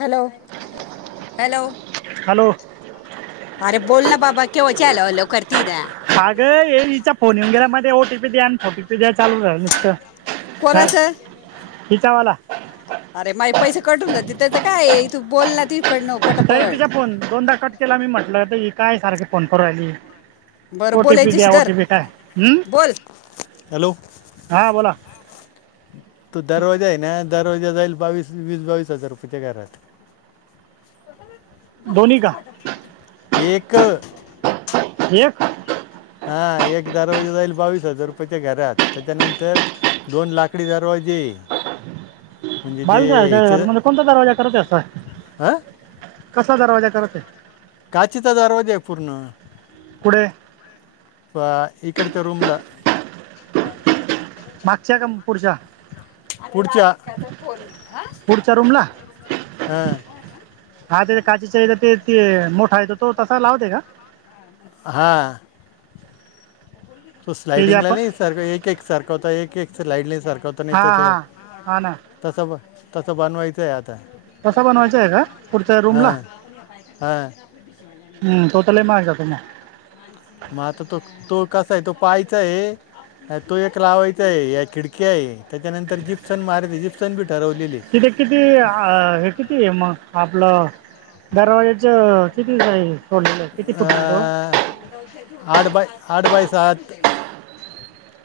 Hello hello hello अरे बोल ना बाबा, कवची हॅलो हलो करती. हागं ए हच्याचा फोन येऊन गेला मध्ये ओटीपी द्या आणि थोटीपी द्या चालू झाल नुसतं. काय कोणाचं हिचावाला. अरे माझ पैसे कटून जात त्याच कायथू बोलला त. त तुझ फोन दोनदा कट केला मी म्हटलं त काय सारखे फोन फ आली. बरं बोल ओटीपी यांच्याशी द्या धर ओटीपी काय हम् बोल हॅलो हा बोला. तो दरवाजा आहे ना दरवाजा जाईल बावीस वीस बावीस हजार रुपययाचे घरात. दोन्ही का एक. क. हा एक दारवाजे जाईल. बावीस हजार रुपयाच्या घरात त्याच्यानंतर दोन लाकडी दरवाजे. म्हणजे ते ह्याचे हार कोणता दरवाजा करत अस हां कसा दरवाजा करत आहे. काचेचा दरवाजा आहे पूर्ण पुढे. वा इकडंच्या रूमला. मागच्या का पुढच्या. पुढच्या रूमला हम [inaudible] हा ते काचेचा ते ते मोठा येतो तो तसा लावते का. हा. तो ते जे स्लाइडिंगला आपण सार एक एक सारखा होता एक एक स्लाइड ला सारखा हो. ता हा नाहीेत ते हा हा ना तसं ब तसं बनवायचं आहे आता. कसा बनवायचा आहे का ला. हा. तो तर लय महाग जातो मग. मग आता तो तो कसा आहे तो पाहायचा आहे. तो एक लावायचा आहे या खिडकी आहे त्याच्यानंतर जिप्सन मारत जिप्सन बी ठरवलेली. तिथे किती अ हे किती आहे मग आपलं, [inaudible] अं, आठ बाय आठ बाय सात.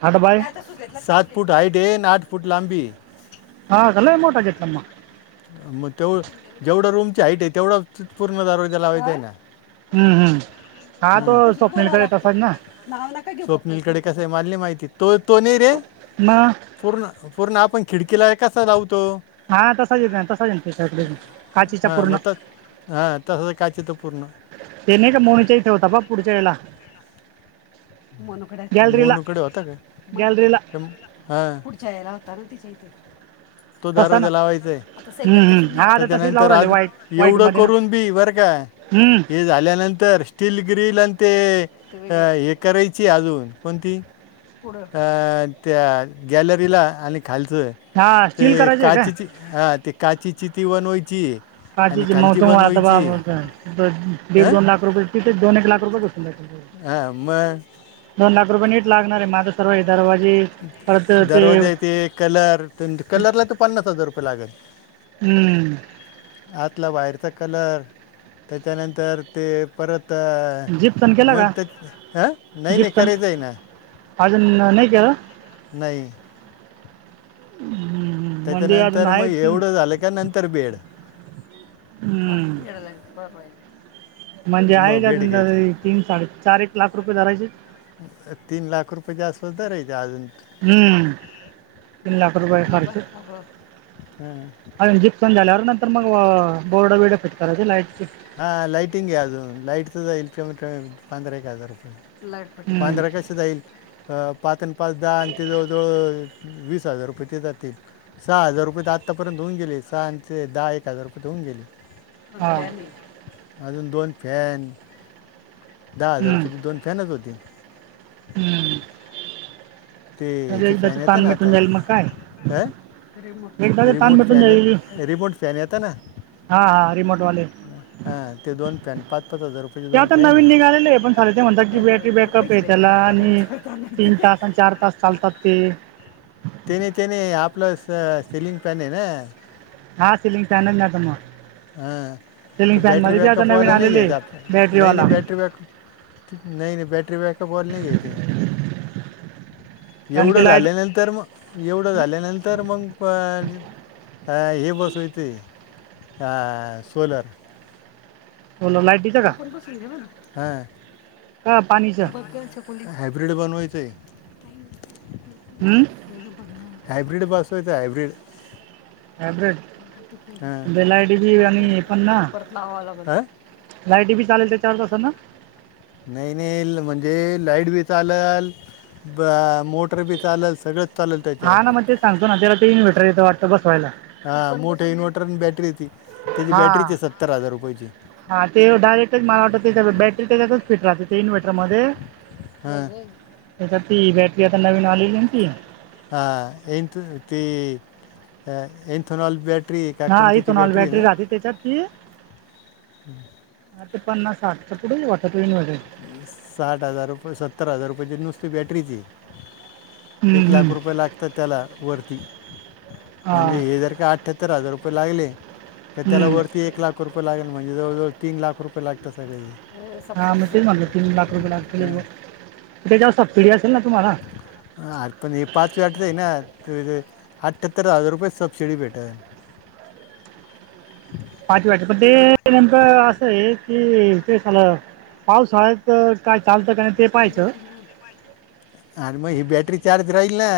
आठ बाय. आता सात फूट हाईट येन आठ फूट लांबी. हा का लय मोठा घेतला. मग जेवढं रूमची हाईट आहे तेवढा पूर्ण दरवाजा लावायचां आहे. हम्म हम्म हा तो स्वप्नीलकडे येतसा ना. स्वप्नीिलकडे कसं आहे माारली माहिती तो तो नाही रे. म. पूर्ण पुर्ण आपण खिडकीला कसा लावतो. हा तसाचेत तसाच काचेच्या हां पूर्ण. मग तस हां तसंच काच तर पूर्ण. ते नाहीच्या मोणीच्या इ ठेवता बा पुढच्या वेळेला. मोनुकडे मोनूकडे होता का म गॅलरीला हा पुढच्या याला होता ना तच्या इथ तो तसा ना दरवाजा. लावायचाय हम्म हम्म हा आता तसेच लावून च्यानंतर राहिले आज व्हाईट व्हाईट एवढं मध्ये ना करून बी बरं का हम्म हे झाल्यानंतर. तिल ग्रिल आणि ते हे, करायची अजून कोणती. पुढ अ त्या गॅलरीला आणि खालचंय. हा स्टील ते करायची आहे का काचीची हा ते, काचीची ती बनवायची. [unintelligible] आणि दीड खालची बनवायची हां दोन लाख रुपये तिथे, दोन एक लाख रुपये‌ [unintelligible] हा म. दोन लाख रुपये नीट लागणार आहे, माझं सर्व हे दरवाजे. परत ते दरवाजा ते, कलर कलरला तर पन्नास हजार रुपये लागलं. हम्म. आतला बाहेरचा कलर, त्याच्यानंतर ते परत. जिप्सन केलं का मग ह नाही नाही जिप्सन करायचं आहे ना. अजून नाही केला. नाही. हम हम. मग एवढं झालं नंतर बेड. हम्म, एड लाक्ष पवाय. म्हणजे आहे का अजून, तीन साडे चार एक लाख रुपये धरायचे. तीन लाख रुपयचा, आसपास धरायचं अजून. हम्म तीन लाख रुपये हे बा खर्च. अगं हां अ जीप प झाल्यावर नंतर मग बोर्ड बिड फिट करायचे लाईटची. हां लाईटिंगे याऊ लाईट तर इल किलोमीट्रे पधरा एक हजार रुपये. हम्म, [inaudible] जाईल पाच आणि पाच दहा ते जवळ जवळ वीस रुपये ते जातील सहा हजार रुपये ते आत्तापर्यंत होऊन गेले, सहा आणि ते दहा एक हजार रुपये ते होऊन गेले. हा [unintelligible] अजून दोन फॅन दहा हजार हम्म, रुपयची दोन फॅनच होती हम्म. ते म्हणजे हचे एकदाचं फॅन येत ताण ना मिटून आता जाईल मग काय अ. एकदाचं ताण रिमोट मिटून फॅन जाईल य रिमोट फॅन येत ना. हा हा रिमोटवाले हां, ते दोन फॅन पाच पाच हजार रुपये. तेव्हा ते नवीन निघालेलं आहे. पण साले ते म्हणतात की, बॅटरी फॅनवाल्याला कुठे बॅकअप पैसे आहे त्याला द्यायचे तुम्हाला आणि. उतरत तीन आणायचे तास आणि चार तास चालतात ते. ते नाही ते नाही, आपलं स सिलिंग फॅन आहे ना. सिलिंग फॅन आहे ना ग मग. ह सिलिंग तर बॅटरी फॅनमध्ये बी आता नवीन बॅकअपवाला नाही आलेले आहे नाही बॅटरीवाला नाही बॅटरी बॅकअप. नाही नाही बॅटरी बॅकअपवाल नाही घ ते कारण की एवढं लाईट झाल्यानंतर. तर मग एवढं झाल्यानंतर मग हे बसवायचं आहे. हा सोोलर. होईट. तू पण सांगेला ना. हा पाणी. हायब्रीड बनवायचंय. हमम. होयत हाब्रिड. हायब्रिड ते लाईटी बी बुल आणि हे पण ना परत नावाला ब. लाईटी बी चालतं तेच्यावर असलना. नाही नाही म्हणजे लाईट बी चालेल मोटर बी चालेल सगळं. हा ना मग ते सांगतो ना त्याला ते इनवर्टर येतं वातं बसवायला. हा मोठे इन्व्हर्टर आणि बॅटरी होती त्याची हा बॅटरीची सत्तर हजार रुपयाेची. हा ते डायरेक्टच मला वाटत त्याच्या बॅटरी त्याच्यात. च फिट राहते ते इन्व्हर्टरमध्येध्ये हम्. त्या ती बॅटरी आता नवीनॉलीतीी. ह एथ ती एंथनॉल बेट ना आई तोणाल बॅटरी राहते त्याच्यात ती. आ ते पन्नास आठ तर पुढे वाट इन वगैरे. साठ हजार रुपये सत्तर हजार रुपयाची नुसती बॅटरीची. हम्म एक लाख हम्म रुपये लागतात त्याला वरती. हा म्हणजे हे जर का अठठ्यात्तर हजार रुपये लागले तर. त्याला हम्म वरती एक लाख रुपये लागल म्हनजे जवळवळ तीन रुपय लागतात सगंळ हा मग तीन लाख रुपये लाख के बघ हां त्याच्यास्ता फिढी असेल ना तुम्हाला आ पण हे पाच व आटत आहे ना अठ्यात्तर हजार रुपये सबसिडी भेट पाच व्याचे पण ते नेमकं असं आहे कि ते झाल. पावसाळ्यात काय चालतं काय आणि मग ही बॅटरी चार्ज राहील ना.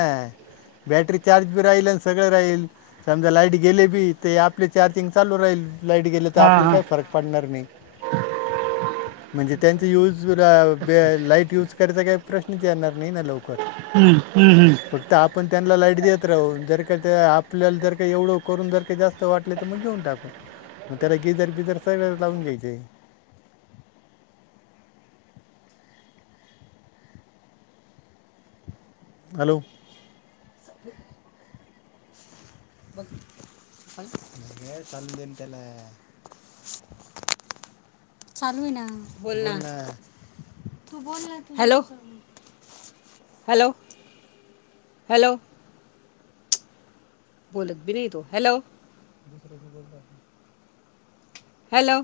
बॅटरी चार्ज बी राहील आणि सगळं राहील. समजा लाईट गेले बी ते आपले चार्जिंग चालू राहील. लाईट गे तर हां आपल्याला हां काही फरक पडणार नाही म्हणजे त्यां यज. ते लाईट युज करायचा काही प्रश्नच येणार नाही ना लवकर. हम्म हम्म हम्म फक्त आपण त्यांना लाईट देत राहू जर का आपल्याला जर का एवढं करून जर का जास्त. वाटले तर मग घेऊन टाकू मग त्याला गिजर बिजर सगळ्या लावून घ्यायचे. हॅलो! [inaudible] चालू आहे ना बोल ना तू बोल. हॅलो! Hello hello. बोलत बी नाही तो हॅलो. हॅलो.